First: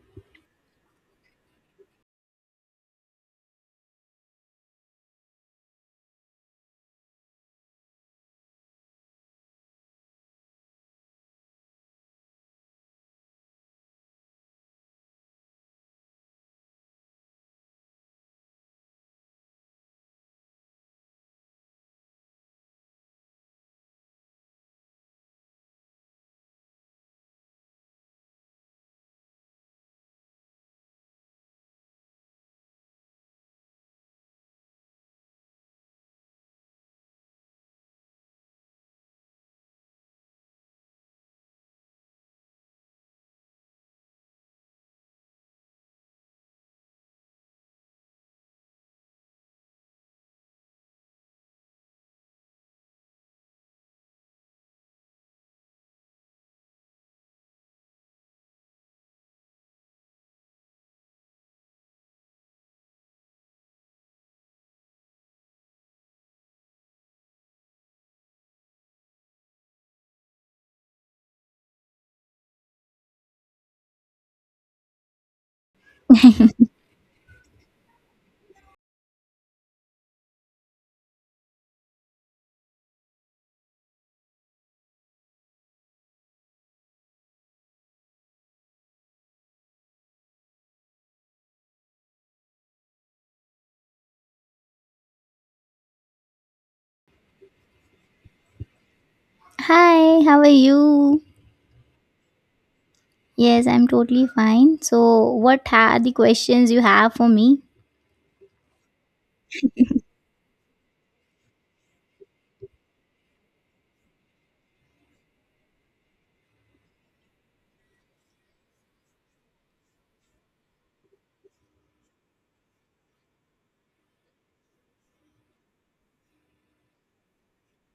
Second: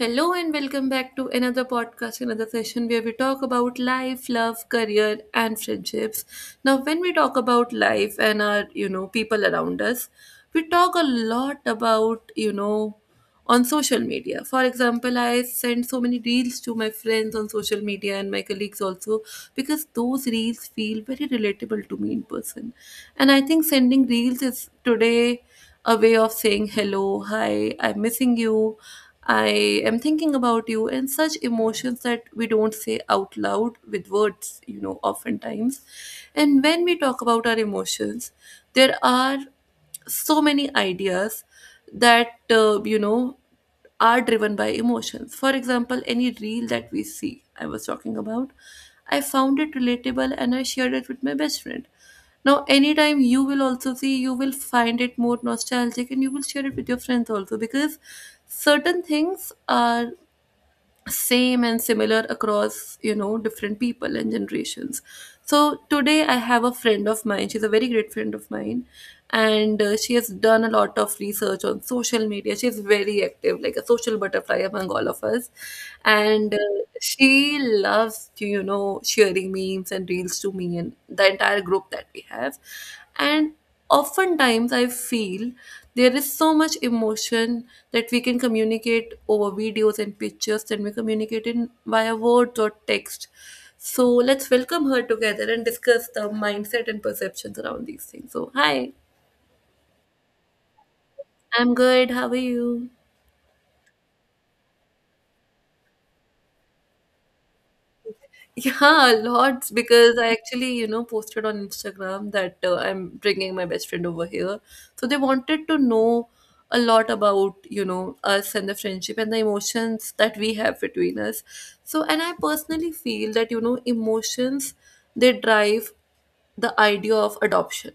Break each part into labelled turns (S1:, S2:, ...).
S1: Hello and welcome back to another podcast, another session where we talk about life, love, career, and friendships. Now, when we talk about life and our, people around us, we talk a lot about, on social media. For example, I send so many reels to my friends on social media and my colleagues also because those reels feel very relatable to me in person. And I think sending reels is today a way of saying hello, hi, I'm missing you, I am thinking about you, and such emotions that we don't say out loud with words, oftentimes. And when we talk about our emotions, there are so many ideas that, are driven by emotions. For example, any reel that we see, I was talking about, I found it relatable and I shared it with my best friend. Now, anytime you will also see, you will find it more nostalgic and you will share it with your friends also because certain things are same and similar across different people and generations. So today I have a friend of mine, she's a very great friend of mine, and she has done a lot of research on social media, she's very active like a social butterfly among all of us, and she loves to sharing memes and reels to me and the entire group that we have. And oftentimes I feel there is so much emotion that we can communicate over videos and pictures than we communicate in via words or text. So let's welcome her together and discuss the mindset and perceptions around these things. So hi,
S2: Hi, how are you?
S1: I'm good, how are you?
S2: Yes, I'm totally fine. So, what are the questions you have for me?
S1: Yeah, lots because I actually, posted on Instagram that I'm bringing my best friend over here. So they wanted to know a lot about, us and the friendship and the emotions that we have between us. So, and I personally feel that, emotions they drive the idea of adoption.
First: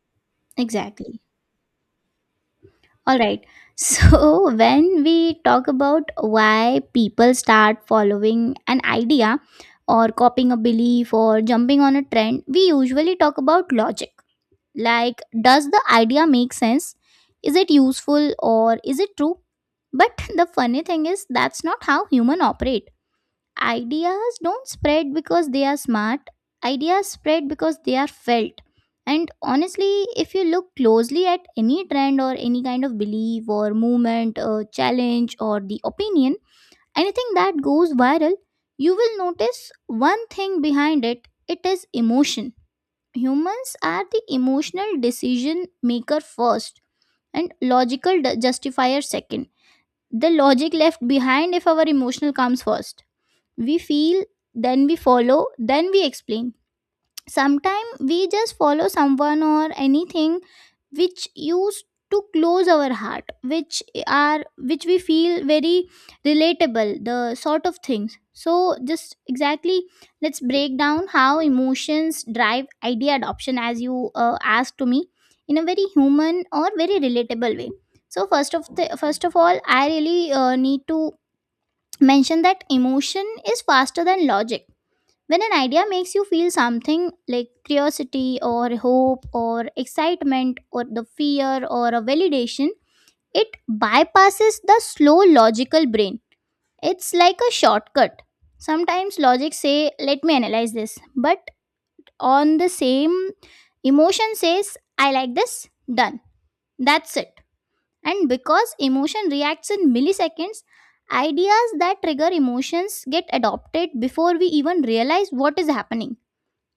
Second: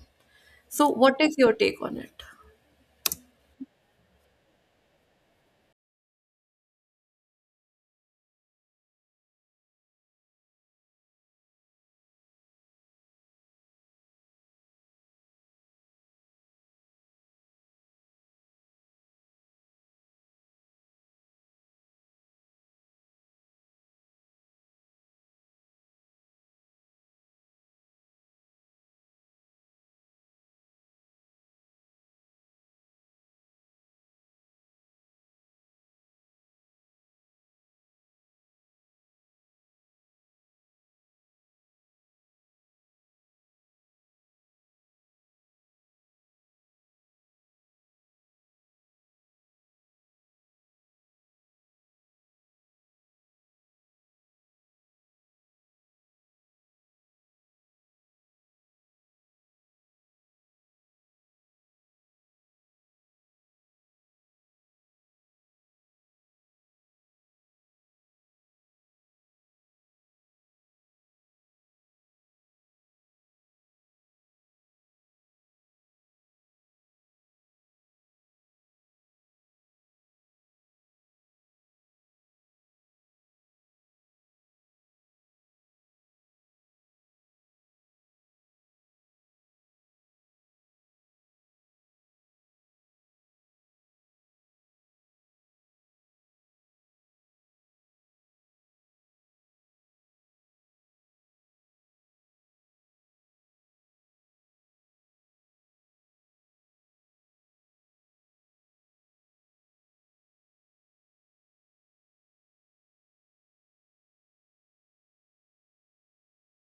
S1: So,
S2: Exactly.
S1: what is your take on it?
S2: All right. So, when we talk about why people start following an idea or copying a belief or jumping on a trend, we usually talk about logic. Like, does the idea make sense? Is it useful or is it true? But the funny thing is, that's not how humans operate. Ideas don't spread because they are smart. Ideas spread because they are felt. And honestly, if you look closely at any trend or any kind of belief or movement or challenge or the opinion, anything that goes viral, you will notice one thing behind it: it is emotion. Humans are the emotional decision maker first and logical justifier second. The logic left behind if our emotional comes first. We feel, then we follow, then we explain. Sometimes we just follow someone or anything which used to close our heart, which we feel very relatable, the sort of things. So just exactly, let's break down how emotions drive idea adoption as you asked to me in a very human or very relatable way. So first of all I really need to mentioned that emotion is faster than logic. When an idea makes you feel something like curiosity or hope or excitement or the fear or a validation, it bypasses the slow logical brain. It's like a shortcut. Sometimes logic say let me analyze this, but on the same emotion says I like this, done. That's it, and because emotion reacts in milliseconds, ideas that trigger emotions get adopted before we even realize what is happening.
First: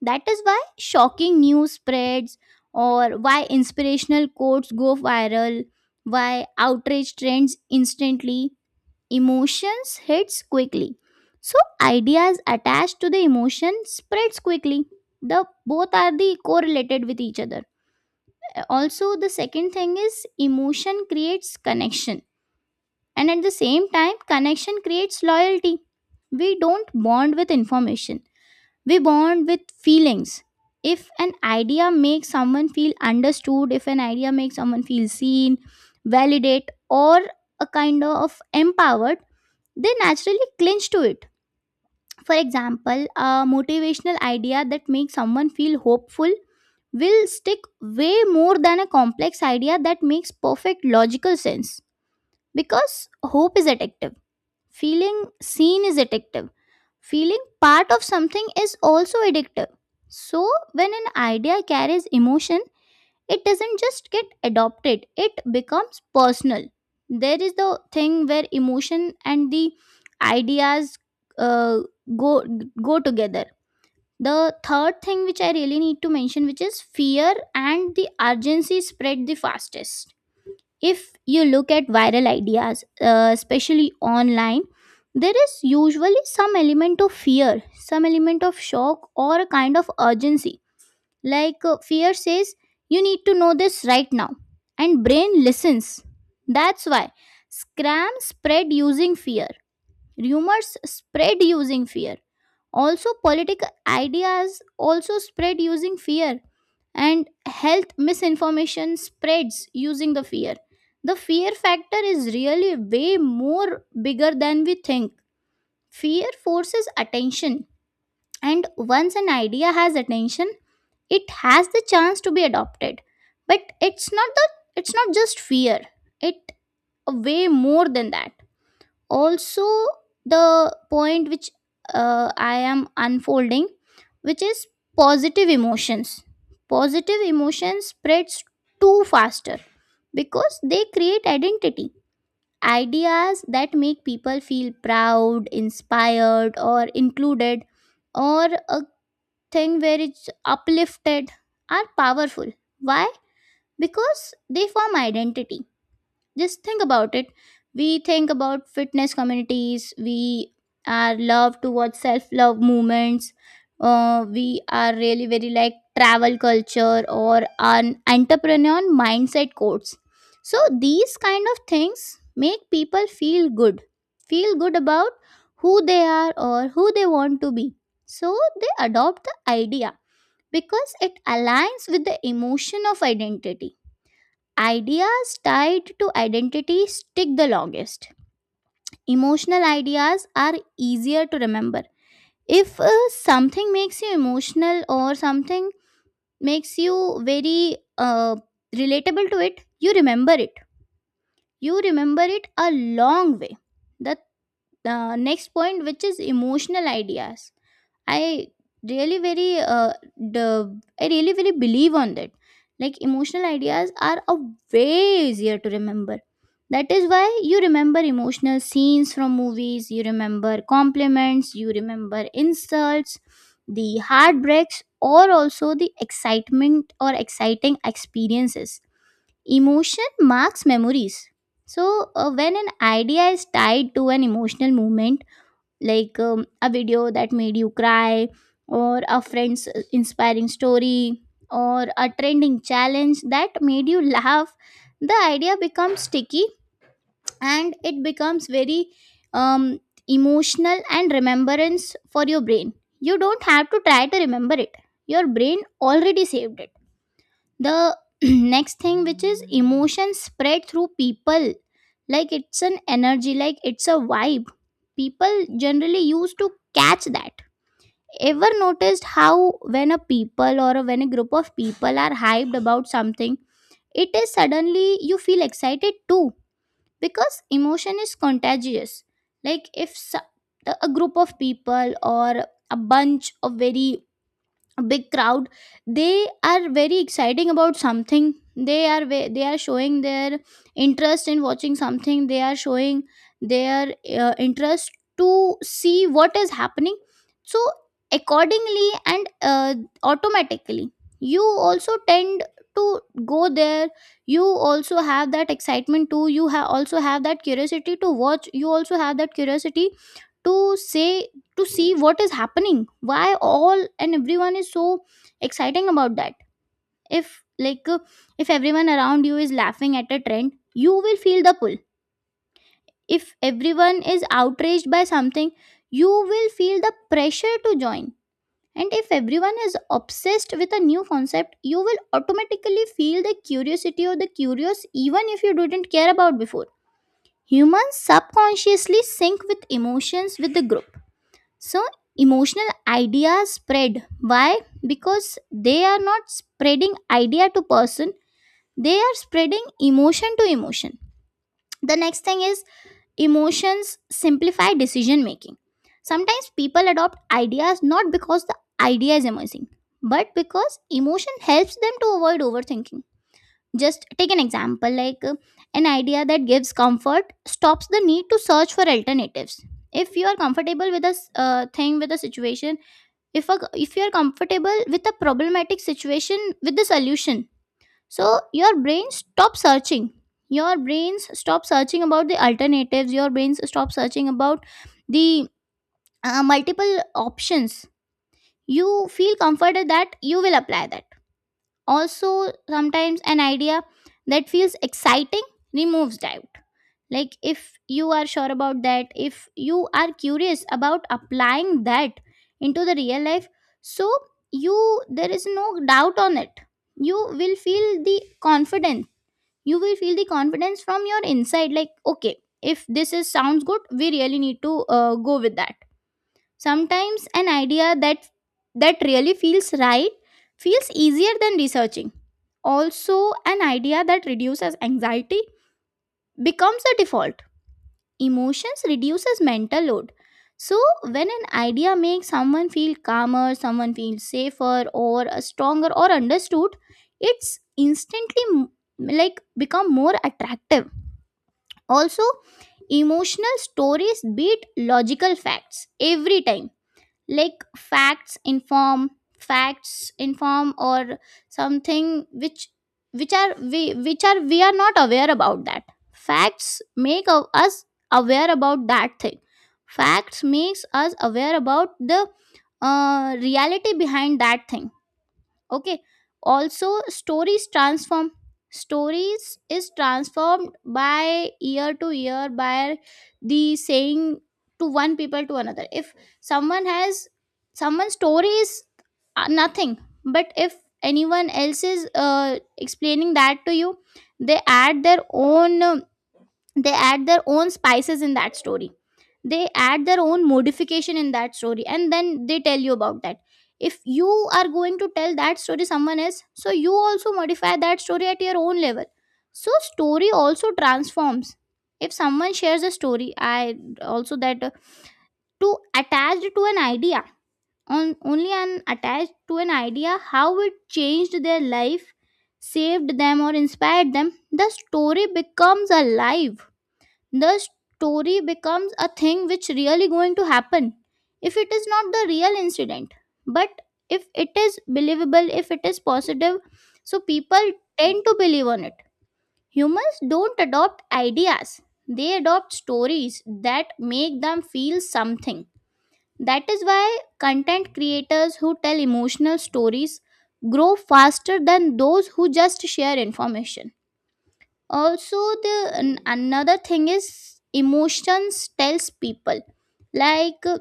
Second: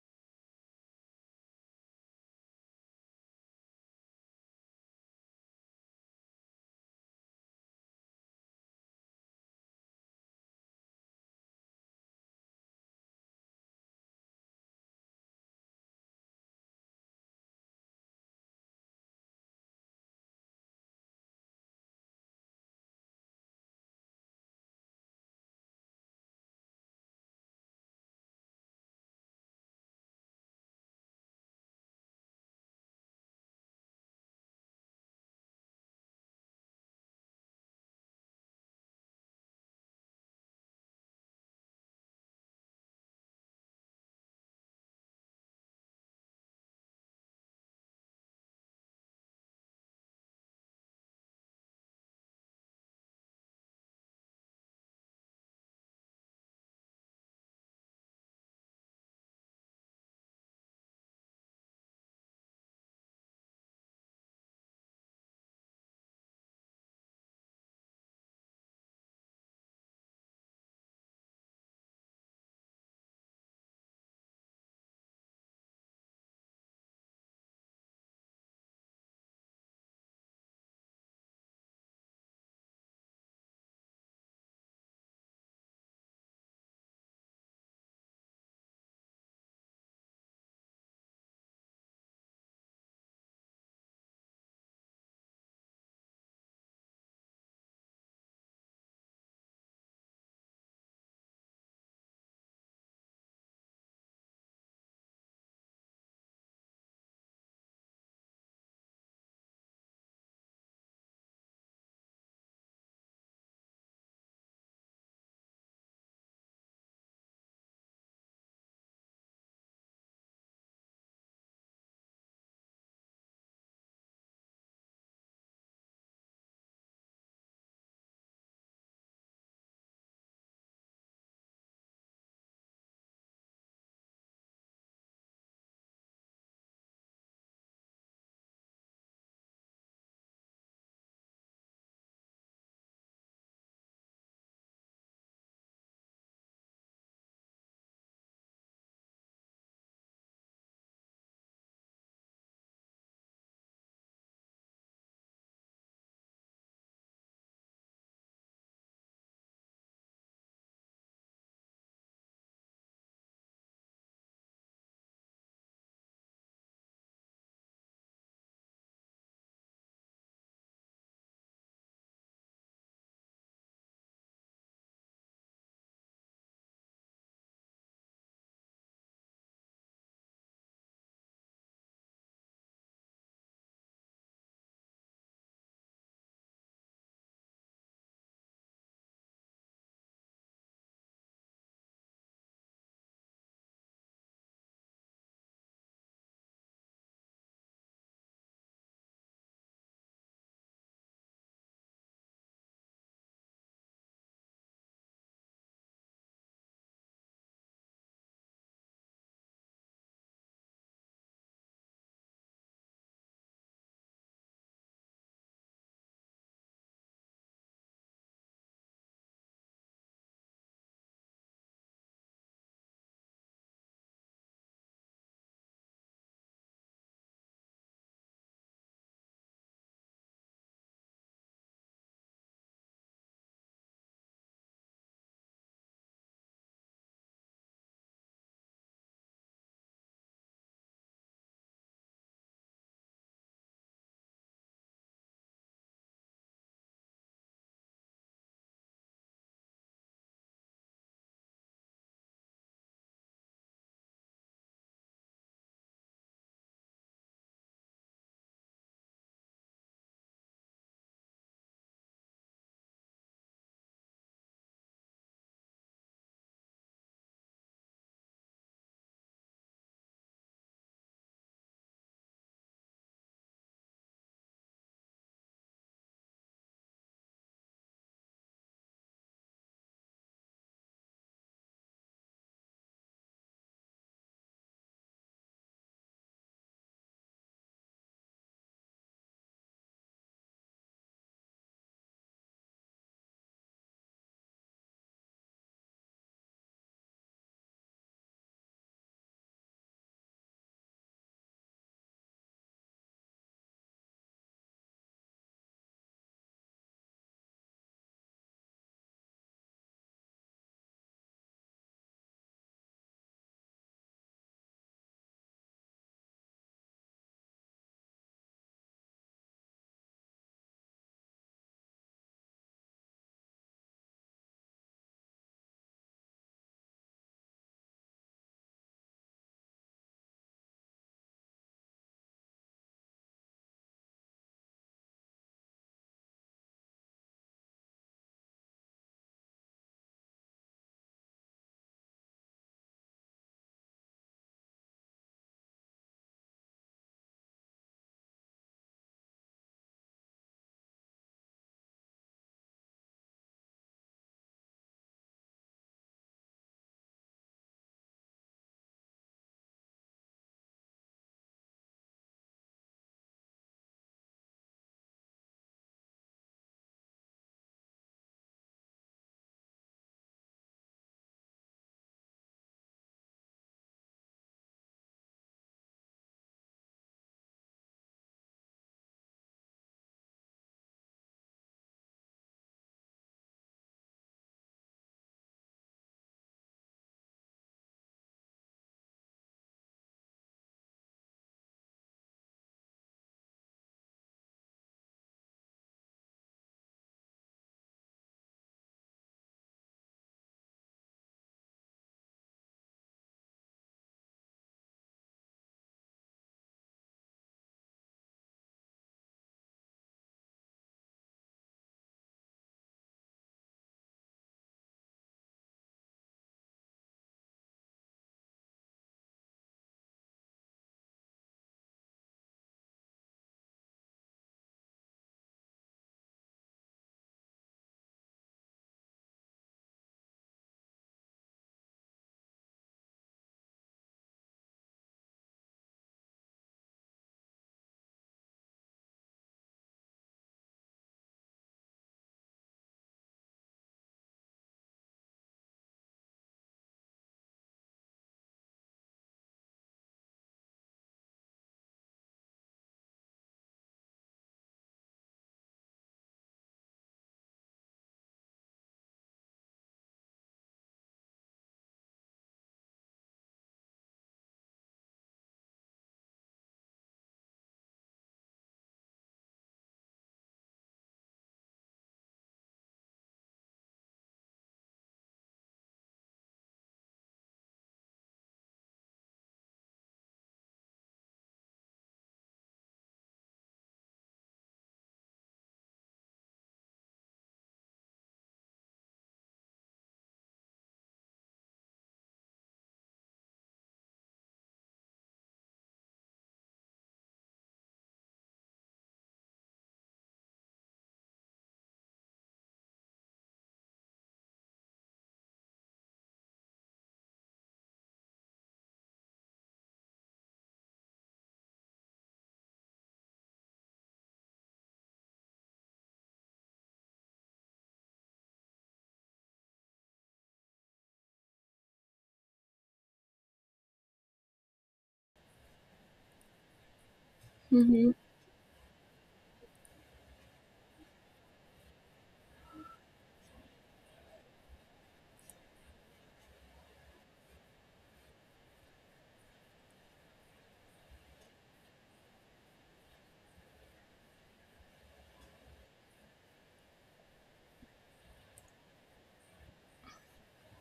S2: That is why shocking news spreads, or why inspirational quotes go viral, why outrage trends instantly. Emotions hits quickly. So ideas attached to the emotion spreads quickly. The both are the correlated with each other. Also the second thing is emotion creates connection and at the same time, connection creates loyalty. We don't bond with information, we bond with feelings. If an idea makes someone feel understood, if an idea makes someone feel seen, validate, or a kind of empowered, they naturally clinch to it. For example, a motivational idea that makes someone feel hopeful will stick way more than a complex idea that makes perfect logical sense, because hope is addictive. Feeling seen is addictive. Feeling part of something is also addictive. So, when an idea carries emotion, it doesn't just get adopted, it becomes personal. There is the thing where emotion and the ideas uh, go go together. The third thing which I really need to mention, which is fear and the urgency spread the fastest. If you look at viral ideas, especially online, there is usually some element of fear, some element of shock, or a kind of urgency. Like fear says, you need to know this right now, and brain listens. That's why scams spread using fear, rumors spread using fear. Also, political ideas also spread using fear and health misinformation spreads using the fear. The fear factor is really way more bigger than we think. Fear forces attention, and once an idea has attention, it has the chance to be adopted, but it's not the it's not just fear, it way more than that. Also, the point which I am unfolding, which is positive emotions. Positive emotions spreads too faster because they create identity. Ideas that make people feel proud, inspired or included, or a thing where it's uplifted, are powerful. Why? Because they form identity. Just think about it. We think about fitness communities, we are love to watch self love movements, we are really very like travel culture or an entrepreneur mindset codes. So these kind of things make people feel good, feel good about who they are or who they want to be. So they adopt the idea because it aligns with the emotion of identity. Ideas tied to identity stick the longest. Emotional ideas are easier to remember. If something makes you emotional, or something makes you very relatable to it, you remember it. You remember it a long way. The next point, which is emotional ideas, i really very uh, the I really very believe on that. Like emotional ideas are a way easier to remember. That is why you remember emotional scenes from movies, you remember compliments, you remember insults, the heartbreaks, or also the excitement or exciting experiences. Emotion marks memories. So, when an idea is tied to an emotional moment, like a video that made you cry, or a friend's inspiring story, or a trending challenge that made you laugh, the idea becomes sticky and it becomes very um, emotional and remembrance for your brain. You don't have to try to remember it, your brain already saved it. The next thing, which is emotion spread through people, like it's an energy, like it's a vibe. People generally used to catch that. Ever noticed how when a people or when a group of people are hyped about something, it is suddenly you feel excited too, because emotion is contagious? Like if so- a group of people or a bunch of very big crowd, they are very exciting about something, they are showing their interest in watching something, they are showing their interest to see what is happening. So accordingly and automatically, you also tend to go there, you also have that excitement too, you also have that curiosity to watch, you also have that curiosity to say to see what is happening, why all and everyone is so exciting about that. If like uh, if everyone around you is laughing at a trend, you will feel the pull. If everyone is outraged by something, you will feel the pressure to join. And if everyone is obsessed with a new concept, you will automatically feel the curiosity or the curious, even if you didn't care about before. Humans subconsciously sync with emotions with the group. So emotional ideas spread. Why? Because they are not spreading idea to person, they are spreading emotion to emotion. The next thing is, emotions simplify decision making. Sometimes people adopt ideas not because the idea is amazing, but because emotion helps them to avoid overthinking. Just take an example, like an idea that gives comfort stops the need to search for alternatives. If you are comfortable with a thing, with a situation, if you are comfortable with a problematic situation with the solution, so your brain stops searching. Your brains stop searching about the alternatives, your brains stop searching about the multiple options. You feel comforted that you will apply that. Also sometimes an idea that feels exciting removes doubt. Like if you are sure about that, if you are curious about applying that into the real life, so you there is no doubt on it. You will feel the confidence. You will feel the confidence from your inside, like okay, if this is sounds good, we really need to go with that. Sometimes an idea that really feels right, feels easier than researching. Also, an idea that reduces anxiety becomes a default. Emotions reduces mental load. So when an idea makes someone feel calmer, someone feels safer or stronger or understood, it's instantly like become more attractive. Also, emotional stories beat logical facts every time. Like, facts inform or something which are we are not aware about that. Facts make of us aware about that thing. Facts makes us aware about the reality behind that thing. Okay. Also, stories transform. Stories is transformed by year to year by the saying to one people to another. If someone has, someone's story is nothing, but if anyone else is explaining that to you, they add their own they add their own spices in that story, they add their own modification in that story, and then they tell you about that. If you are going to tell that story someone else, so you also modify that story at your own level. So story also transforms. If someone shares a story, I also that to attach to an idea, on only an attached to an idea, how it changed their life, saved them or inspired them, the story becomes alive. The story becomes a thing which really going to happen. If it is not the real incident, but if it is believable, if it is positive, so people
S1: Mm-hmm.
S2: tend to believe on it. Humans don't adopt ideas, they adopt stories that make them feel something. That is why content creators who tell emotional stories grow faster than those who just share information. Also, the another thing is, emotions tells people, like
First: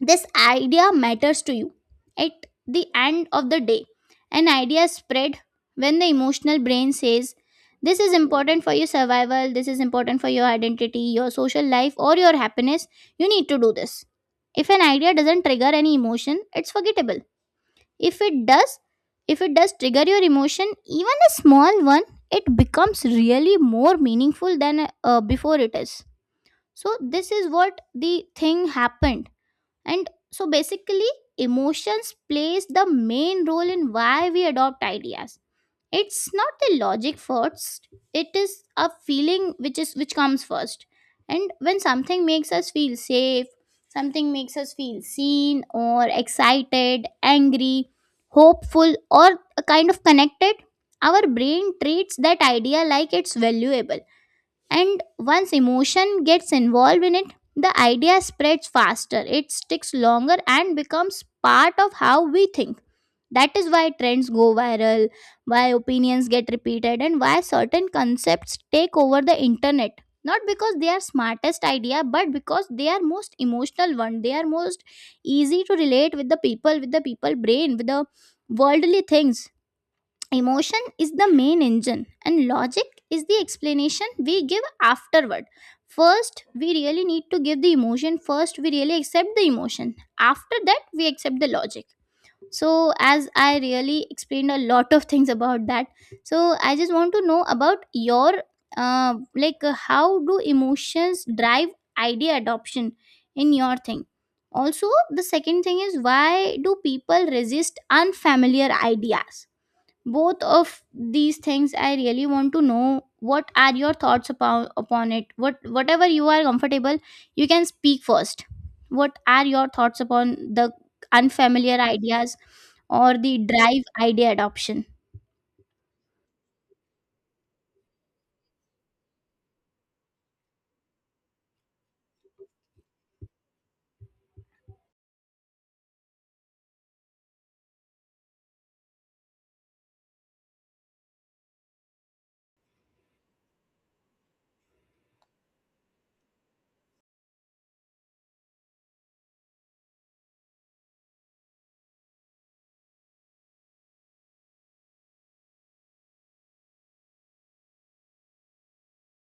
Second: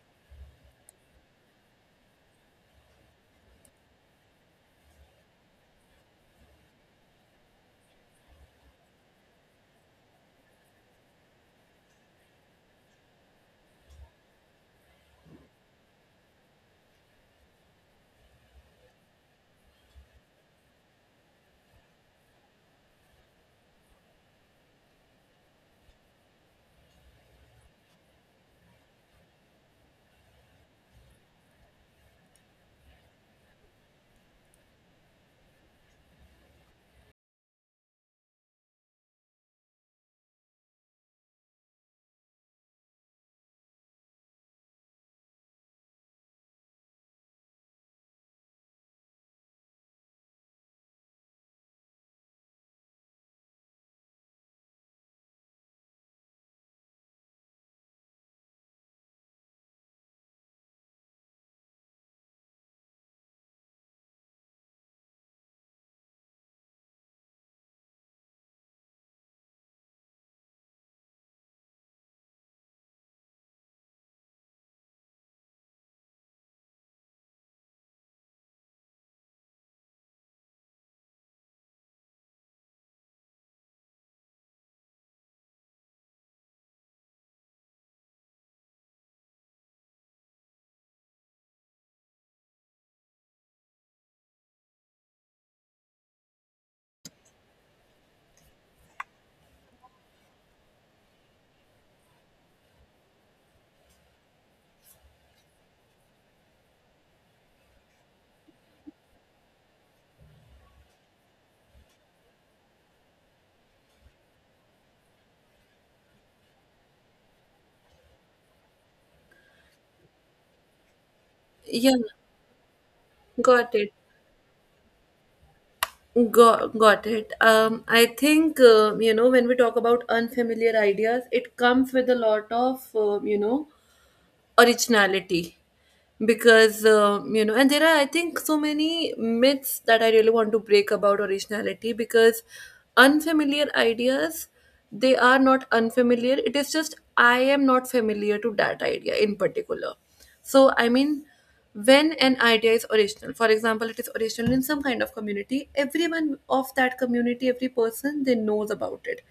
S2: this idea matters to you. At the end of the day, an idea is spread when the emotional brain says this is important for your survival, this is important for your identity, your social life, or your happiness. You need to do this. If an idea doesn't trigger any emotion, it's forgettable. If it does if it does trigger your emotion, even a small one, it becomes really more meaningful than before it is. So this is what the thing happened. And so basically, emotions plays the main role in why we adopt ideas. It's not the logic first, it is a feeling which is which comes first. And when something makes us feel safe, something makes us feel seen or excited, angry, hopeful, or a kind of connected, our brain treats that idea like it's valuable. And once emotion gets involved in it, the idea spreads faster, it sticks longer, and becomes part of how we think. That is why trends go viral, why opinions get repeated, and why certain concepts take over the internet. Not because they are smartest idea, but because they are most emotional one. They are most easy to relate with the people, with the people brain, with the worldly things. Emotion is the main engine, and logic is the explanation we give afterward. First, we really need to give the emotion. First, we really accept the emotion. After that, we accept the logic. So, as I really explained a lot of things about that, so I just want to know about your how do emotions drive idea adoption in your thing. Also, the second thing is, why do people resist unfamiliar ideas? Both of these things, I really want to know what are your thoughts upon it. What whatever you are comfortable, you can speak first. What are your thoughts upon the unfamiliar
S1: Yeah,
S2: ideas or the
S1: got
S2: drive
S1: it.
S2: idea adoption?
S1: Got it. I think when we talk about unfamiliar ideas, it comes with a lot of originality, because and there are I think so many myths that I really want to break about originality, because unfamiliar ideas they are not unfamiliar. It is just I am not familiar to that idea in particular. So I mean, when an idea is original, for example, it is original in some kind of community. Everyone of that community, every person, they knows about it.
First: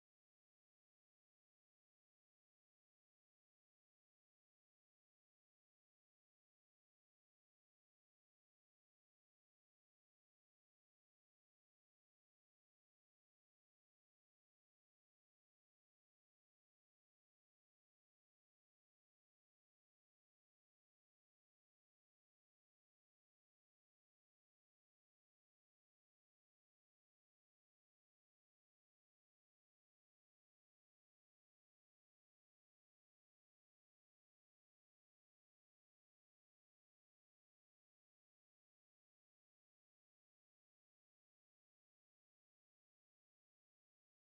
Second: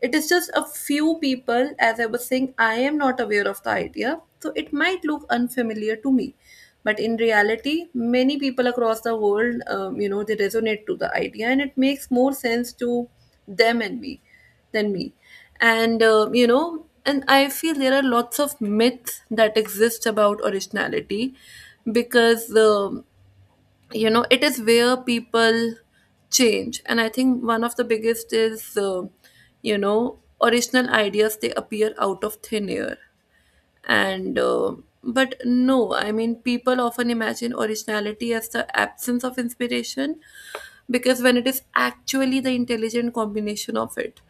S1: It is just a few people, as I was saying, I am not aware of the idea, so it might look unfamiliar to me. But in reality, many people across the world, they resonate to the idea and it makes more sense to them and me than me. And and I feel there are lots of myths that exist about originality, because it is where people change. And I think one of the biggest is original ideas they appear out of thin air. And but no, I mean, people often imagine originality as the absence of inspiration, because when it is actually the intelligent combination of it,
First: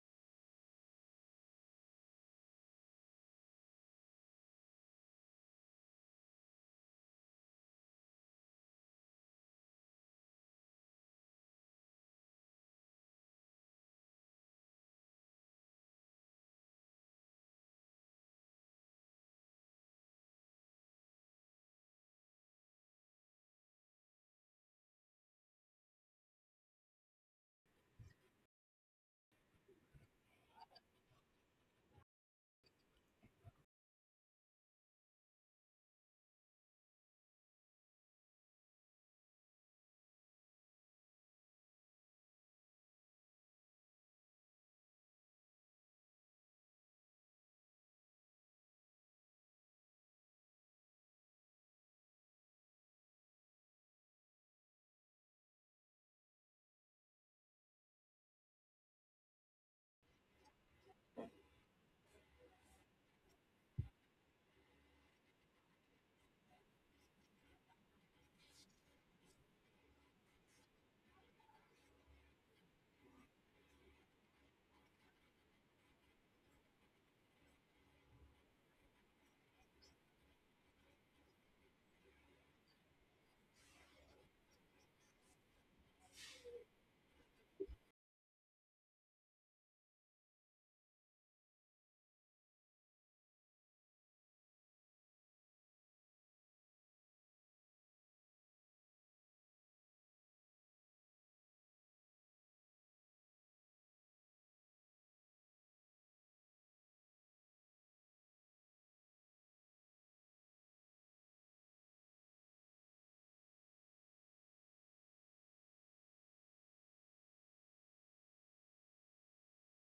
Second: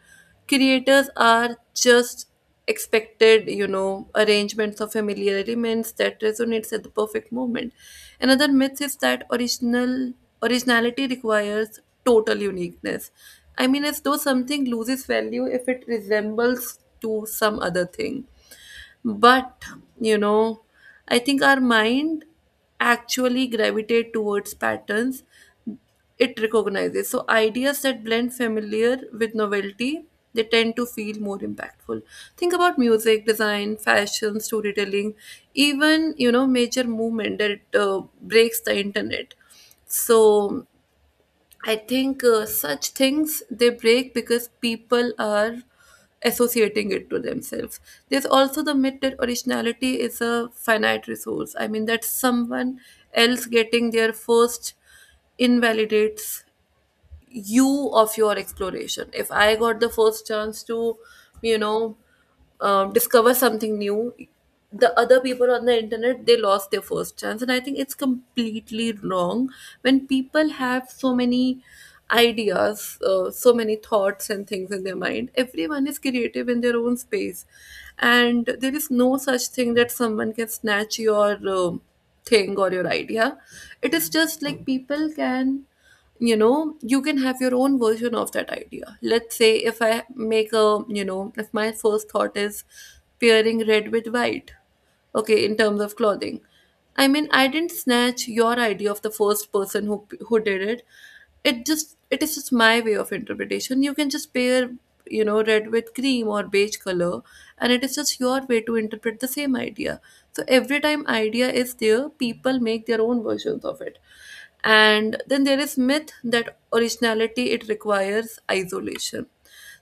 S1: creators are just expected, arrangements of familiar elements that resonates at the perfect moment. Another myth is that originality requires total uniqueness. I mean, as though something loses value if it resembles to some other thing. But, you know I think our mind actually gravitate towards patterns it recognizes, so ideas that blend familiar with novelty, they tend to feel more impactful. Think about music, design, fashion, storytelling, even major movement that breaks the internet. So I think such things they break because people are associating it to themselves. There's also the myth that originality is a finite resource. I mean that someone else getting their first invalidates you of your exploration. If I got the first chance to you know discover something new, the other people on the internet they lost their first chance, and I think it's completely wrong. When people have so many ideas, so many thoughts and things in their mind, everyone is creative in their own space, and there is no such thing that someone can snatch your thing or your idea. It is just like people can, you can have your own version of that idea. Let's say if I make a, if my first thought is pairing red with white, okay, in terms of clothing. I mean, I didn't snatch your idea of the first person who did it. It just it is just my way of interpretation. You can just pair, red with cream or beige color, and it is just your way to interpret the same idea. So every time idea is there, people make their own versions of it. And then there is myth that originality it requires isolation.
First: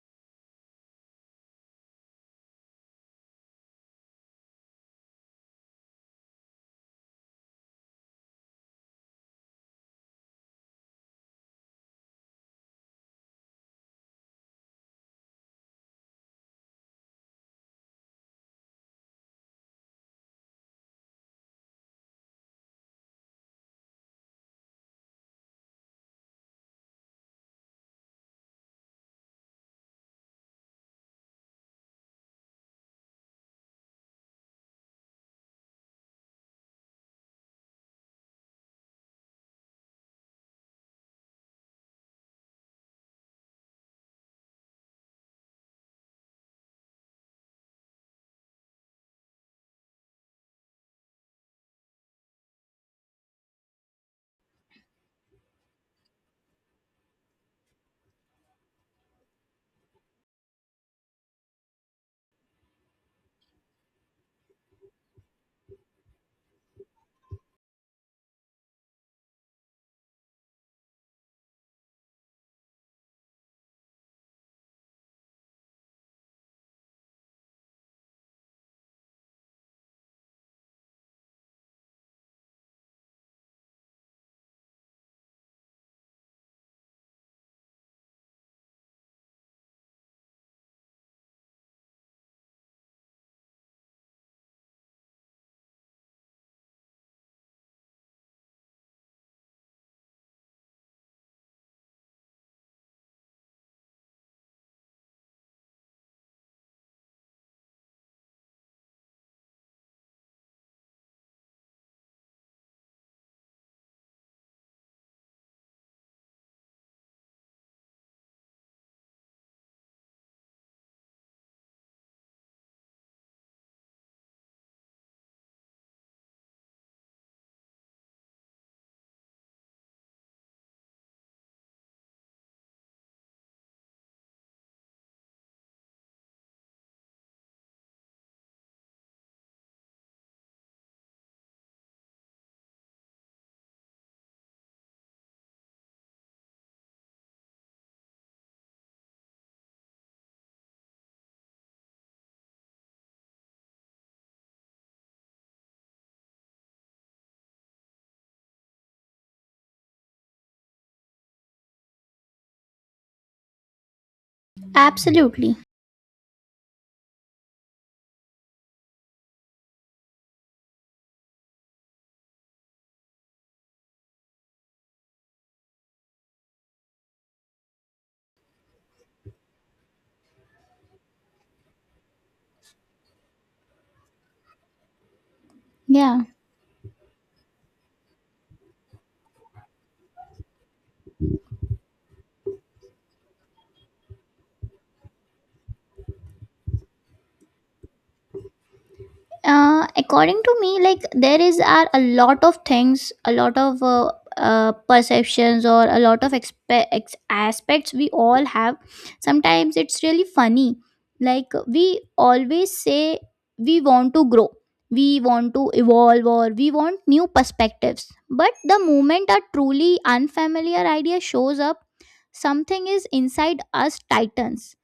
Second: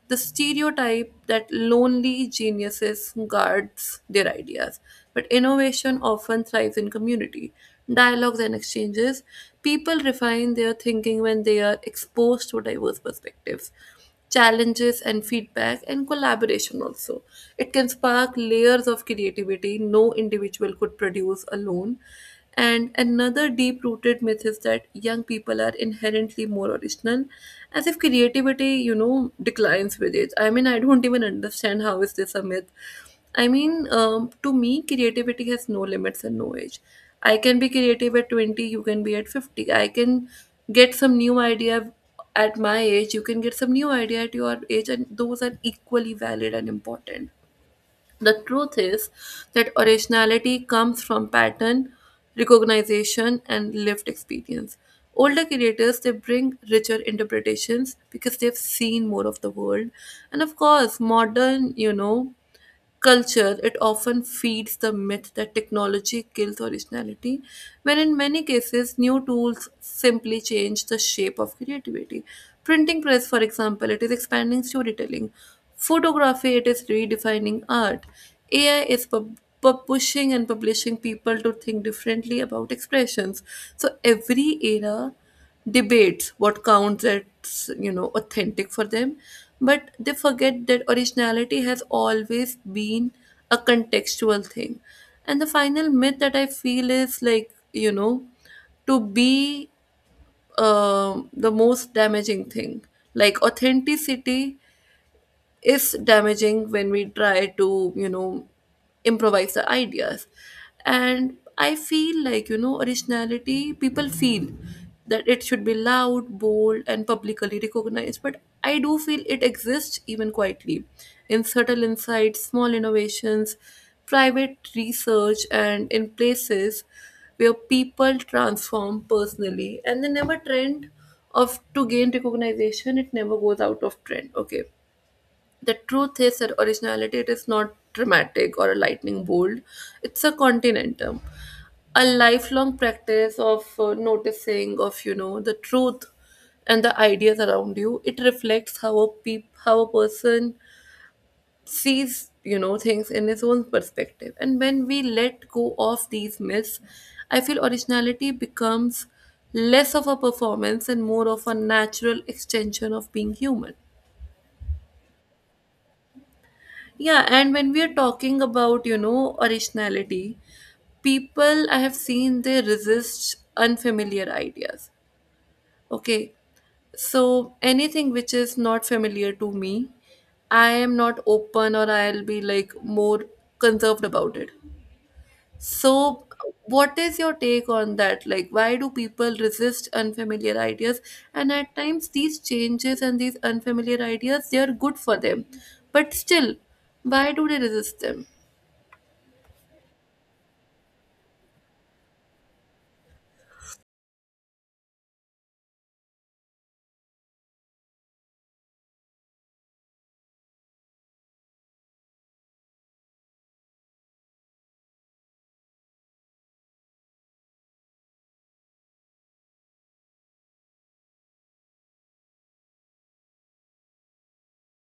S1: The stereotype that lonely geniuses guards their ideas, but innovation often thrives in community, dialogues, and exchanges. People refine their thinking when they are exposed to diverse perspectives, challenges, and feedback, and collaboration also, it can spark layers of creativity no individual could produce alone. And another deep rooted myth is that young people are inherently more original, as if creativity, declines with age. I mean, I don't even understand how is this a myth. I mean, to me, creativity has no limits and no age. I can be creative at 20, you can be at 50. I can get some new idea at my age, you can get some new idea at your age, and those are equally valid and important. The truth is that originality comes from pattern recognition and lived experience. Older creators they bring richer interpretations because they've seen more of the world. And of course, modern, culture, it often feeds the myth that technology kills originality, when in many cases, new tools simply change the shape of creativity. Printing press, for example, it is expanding storytelling. Photography, it is redefining art. AI is pushing and publishing people to think differently about expressions. So every era debates what counts as authentic for them, but they forget that originality has always been a contextual thing. And the final myth that I feel is like, to be, the most damaging thing, like authenticity is damaging when we try to, improvise the ideas. And I feel like, originality people feel that it should be loud, bold, and publicly recognized, but I do feel it exists even quietly in subtle insights, small innovations, private research, and in places where people transform personally and they never trend of to gain recognition, it never goes out of trend, okay. The truth is that originality it is not dramatic or a lightning bolt. It's a continuum, a lifelong practice of noticing of the truth and the ideas around you. It reflects how a person sees, things in his own perspective. And when we let go of these myths, I feel originality becomes less of a performance and more of a natural extension of being human.
S2: Absolutely.
S1: Yeah, and when we are talking about, originality, people I have seen they resist unfamiliar ideas. Okay, so anything which is not familiar to me, I am not open or I'll be like more conserved about it.
S2: Yeah.
S1: So, what is your take on that? Like, why do people resist unfamiliar ideas? And at times, these changes and these unfamiliar ideas they are good for them, but still, why do they resist them?
S2: According to me, like, there is are a lot of things, a lot of perceptions, or a lot of aspects we all have. Sometimes it's really funny, like we always say we want to grow, we want to evolve, or we want new perspectives, but the moment a truly unfamiliar idea shows up, something is inside us tightens.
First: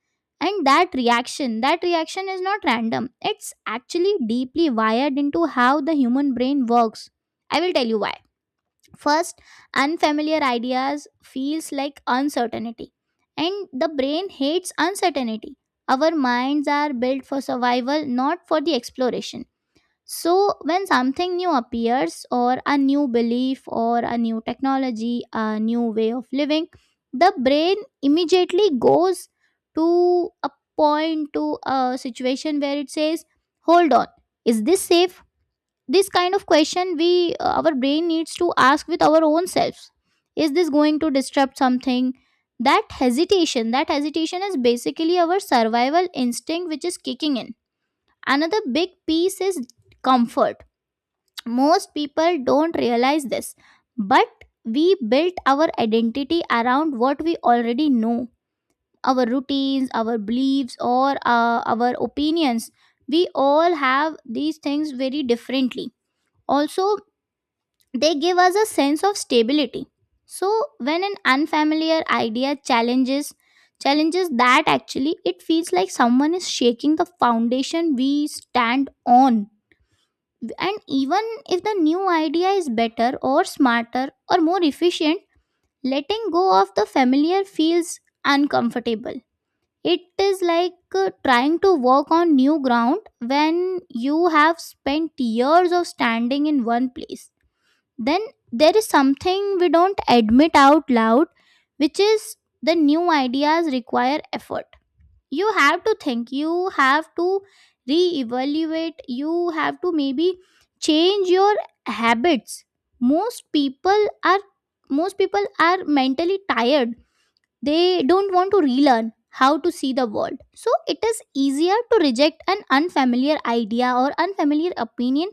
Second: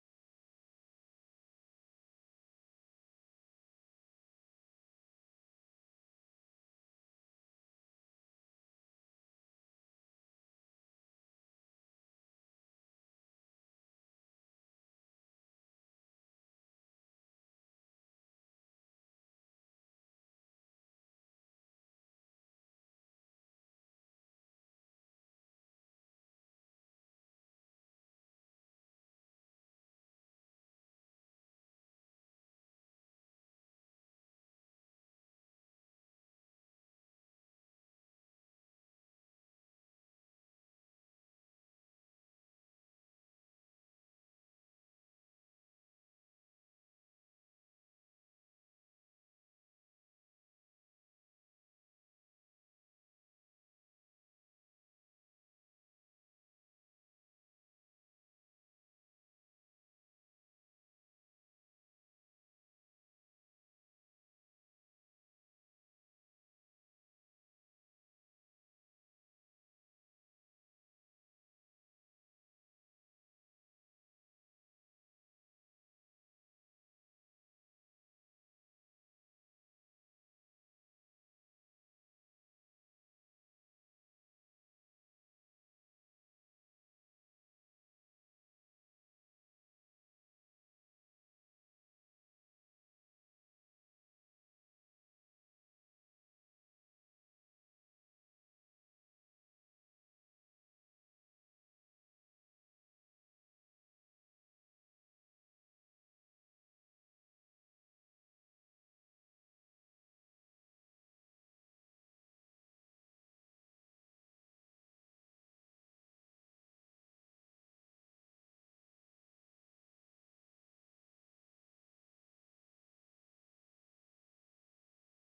S2: And that reaction is not random. It's actually deeply wired into how the human brain works. I will tell you why. First, unfamiliar ideas feels like uncertainty, and the brain hates uncertainty. Our minds are built for survival, not for the exploration. So, when something new appears, or a new belief, or a new technology, a new way of living, the brain immediately goes to a point, to a situation where it says, "Hold on, is this safe?" This kind of question we our brain needs to ask with our own selves. Is this going to disrupt something? That hesitation is basically our survival instinct which is kicking in. Another big piece is comfort. Most people don't realize this, but we built our identity around what we already know: our routines, our beliefs, or our opinions. We all have these things very differently. Also, they give us a sense of stability. So, when an unfamiliar idea challenges that, actually it feels like someone is shaking the foundation we stand on. And even if the new idea is better or smarter or more efficient, letting go of the familiar feels uncomfortable. It is like trying to walk on new ground when you have spent years of standing in one place. Then there is something we don't admit out loud, which is the new ideas require effort. You have to think, you have to reevaluate, you have to maybe change your habits. Most people are most people are mentally tired. They don't want to relearn how to see the world, so it is easier to reject an unfamiliar idea or unfamiliar opinion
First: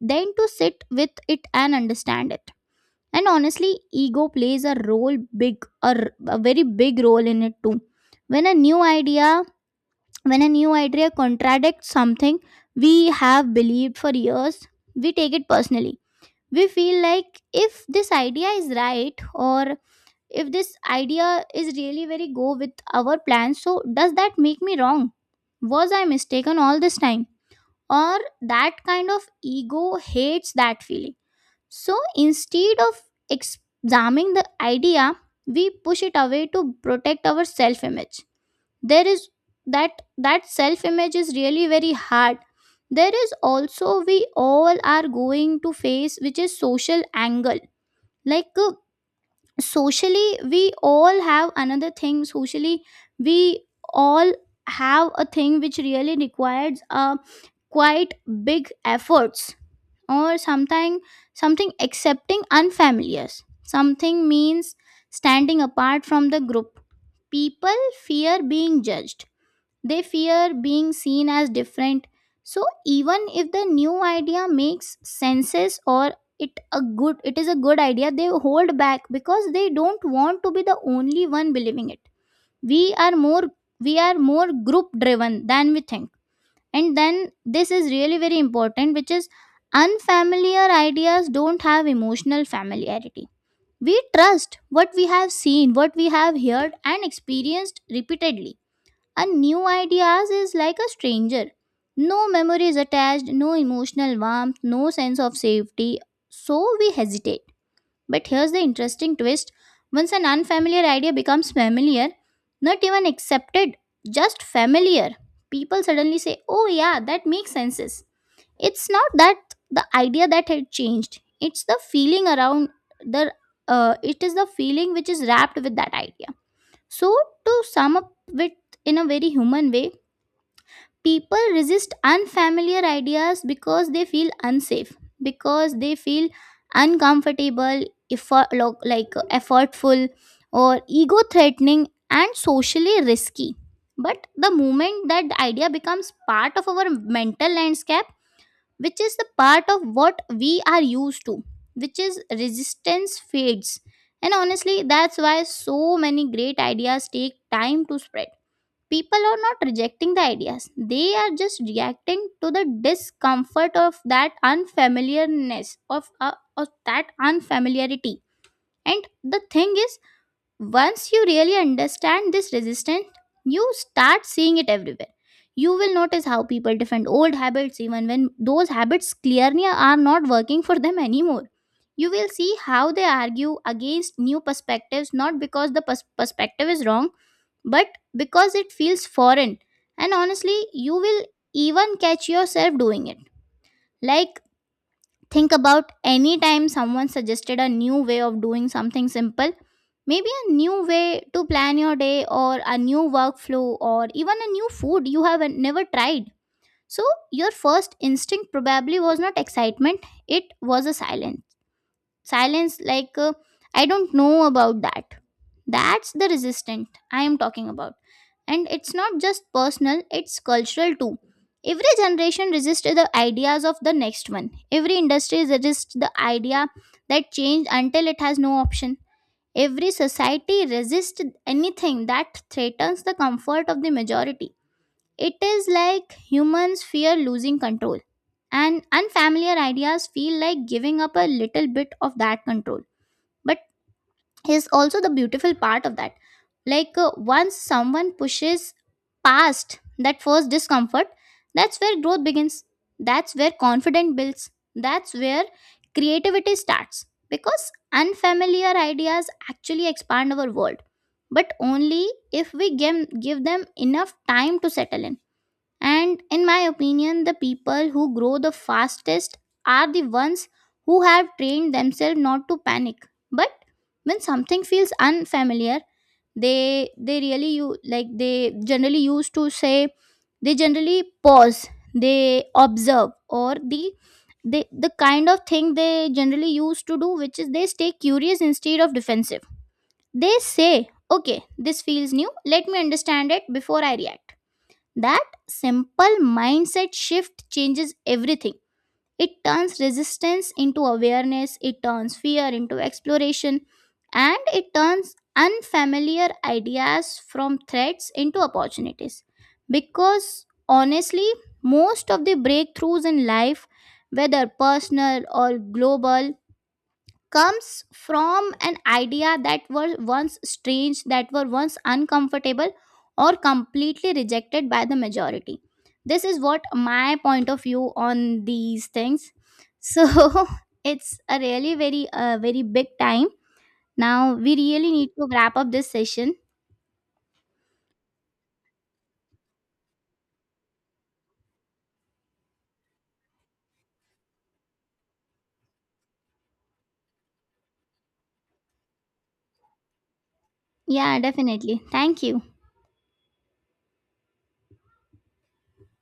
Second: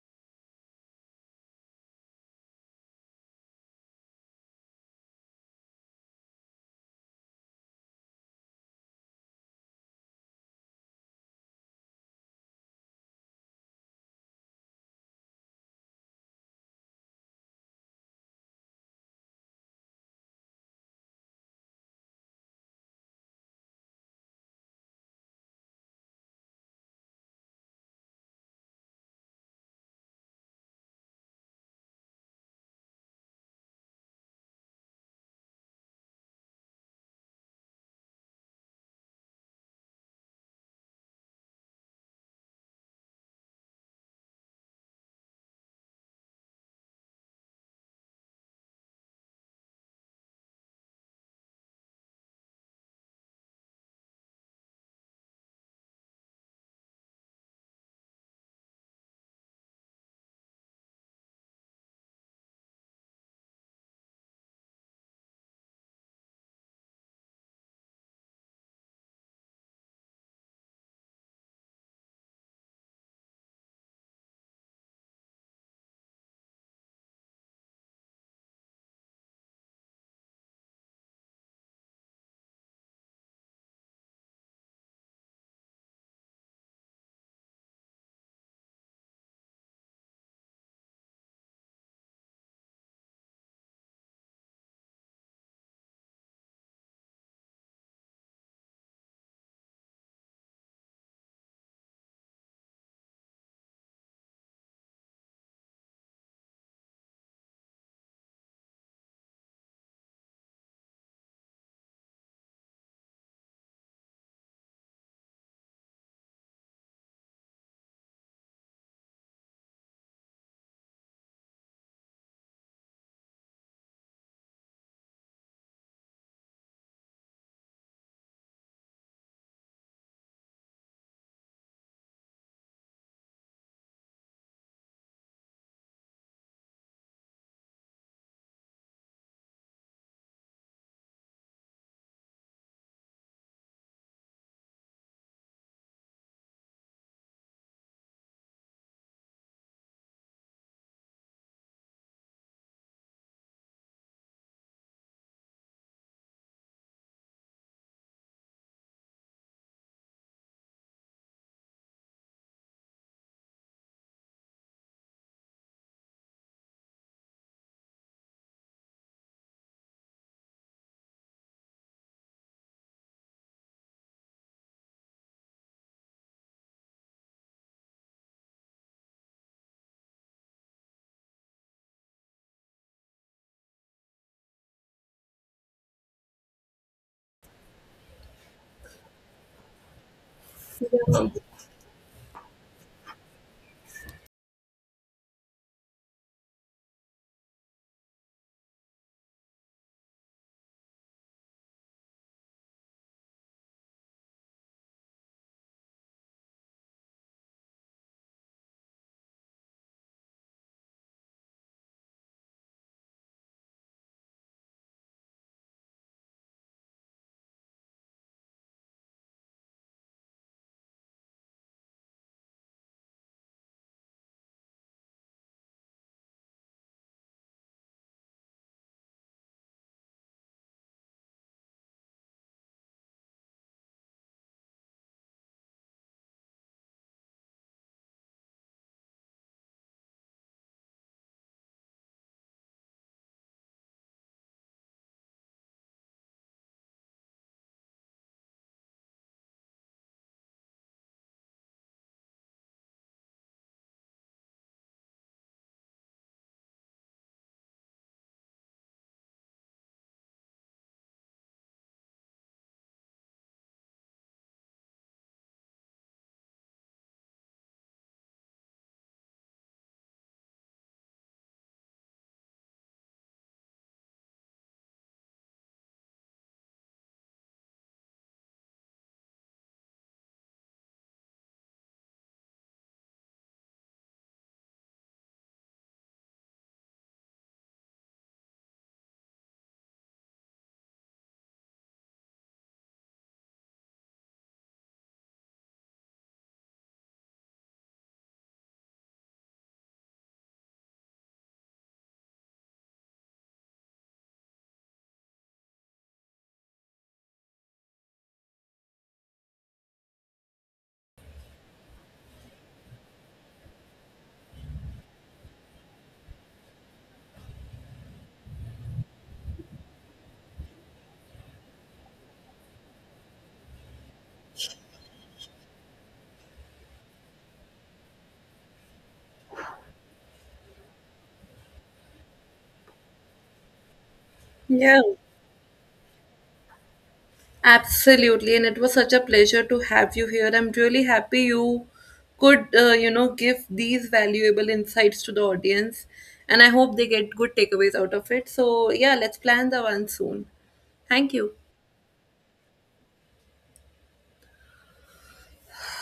S2: than to sit with it and understand it. And honestly, ego plays a role, big, or a very big role in it too. When a new idea when a new idea contradicts something we have believed for years, we take it personally. We feel like, if this idea is right, or if this idea is really very go with our plans, so does that make me wrong? Was I mistaken all this time? Or that kind of, ego hates that feeling. So instead of examining the idea, we push it away to protect our self image. There is that self image is really very hard. There is also we all are going to face, which is social angle. like uh, Socially, we all have another thing. Socially, we all have a thing which really requires a quite big efforts, or something. Something, accepting unfamiliar something, means standing apart from the group. People fear being judged, they fear being seen as different. So even if the new idea makes senses, or it a good, it is a good idea, they hold back because they don't want to be the only one believing it. We are more we are more group driven than we think. And then this is really very important, which is, unfamiliar ideas don't have emotional familiarity. We trust what we have seen, what we have heard, and experienced repeatedly, and new ideas is like a stranger. No memory is attached, no emotional warmth, no sense of safety, so we hesitate. But here's the interesting twist: once an unfamiliar idea becomes familiar, not even accepted, just familiar, people suddenly say, "Oh, yeah, that makes sense." It's not that the idea that had changed, it's the feeling around the it is the feeling which is wrapped with that idea. So, to sum up with, in a very human way, people resist unfamiliar ideas because they feel unsafe, because they feel uncomfortable, effort, like effortful, or ego threatening, and socially risky. But the moment that idea becomes part of our mental landscape, which is the part of what we are used to, which is, resistance fades. And honestly, that's why so many great ideas take time to spread. People are not rejecting the ideas, they are just reacting to the discomfort of that unfamiliarness of that unfamiliarity. And the thing is, once you really understand this resistance, you start seeing it everywhere. You will notice how people defend old habits even when those habits clearly are not working for them anymore. You will see how they argue against new perspectives, not because the perspective is wrong, but because it feels foreign. And honestly, you will even catch yourself doing it. Like, think about any time someone suggested a new way of doing something simple, maybe a new way to plan your day, or a new workflow, or even a new food you have never tried. So, your first instinct probably was not excitement, it was a silence. Silence like, I don't know about that. That's the resistant I am talking about. And it's not just personal, it's cultural too. Every generation resists the ideas of the next one. Every industry resists the idea that change until it has no option. Every society resists anything that threatens the comfort of the majority. It is like humans fear losing control, and unfamiliar ideas feel like giving up a little bit of that control. But is also the beautiful part of that, like, once someone pushes past that first discomfort, that's where growth begins, that's where confidence builds, that's where creativity starts, because unfamiliar ideas actually expand our world, but only if we give them enough time to settle in. And in my opinion, the people who grow the fastest are the ones who have trained themselves not to panic. But when something feels unfamiliar, they really you, like, they generally used to say, they generally pause, they observe, or the, they the kind of thing they generally used to do, which is they stay curious instead of defensive. They say, okay, this feels new, let me understand it before I react. That simple mindset shift changes everything. It turns resistance into awareness, it turns fear into exploration, and it turns unfamiliar ideas from threats into opportunities. Because honestly, most of the breakthroughs in life, whether personal or global, comes from an idea that were once strange, that were once uncomfortable, or completely rejected by the majority. This is what my point of view on these things. So it's a really very very big time. Now we really
S1: Yeah,
S2: need to wrap up this session.
S1: absolutely. And it was such a pleasure to have you here. I'm really happy you could, give these valuable insights to the audience. And I hope they get good takeaways out of it. So, yeah, let's plan the one soon.
S2: Yeah,
S1: Thank you.
S2: definitely. Thank you.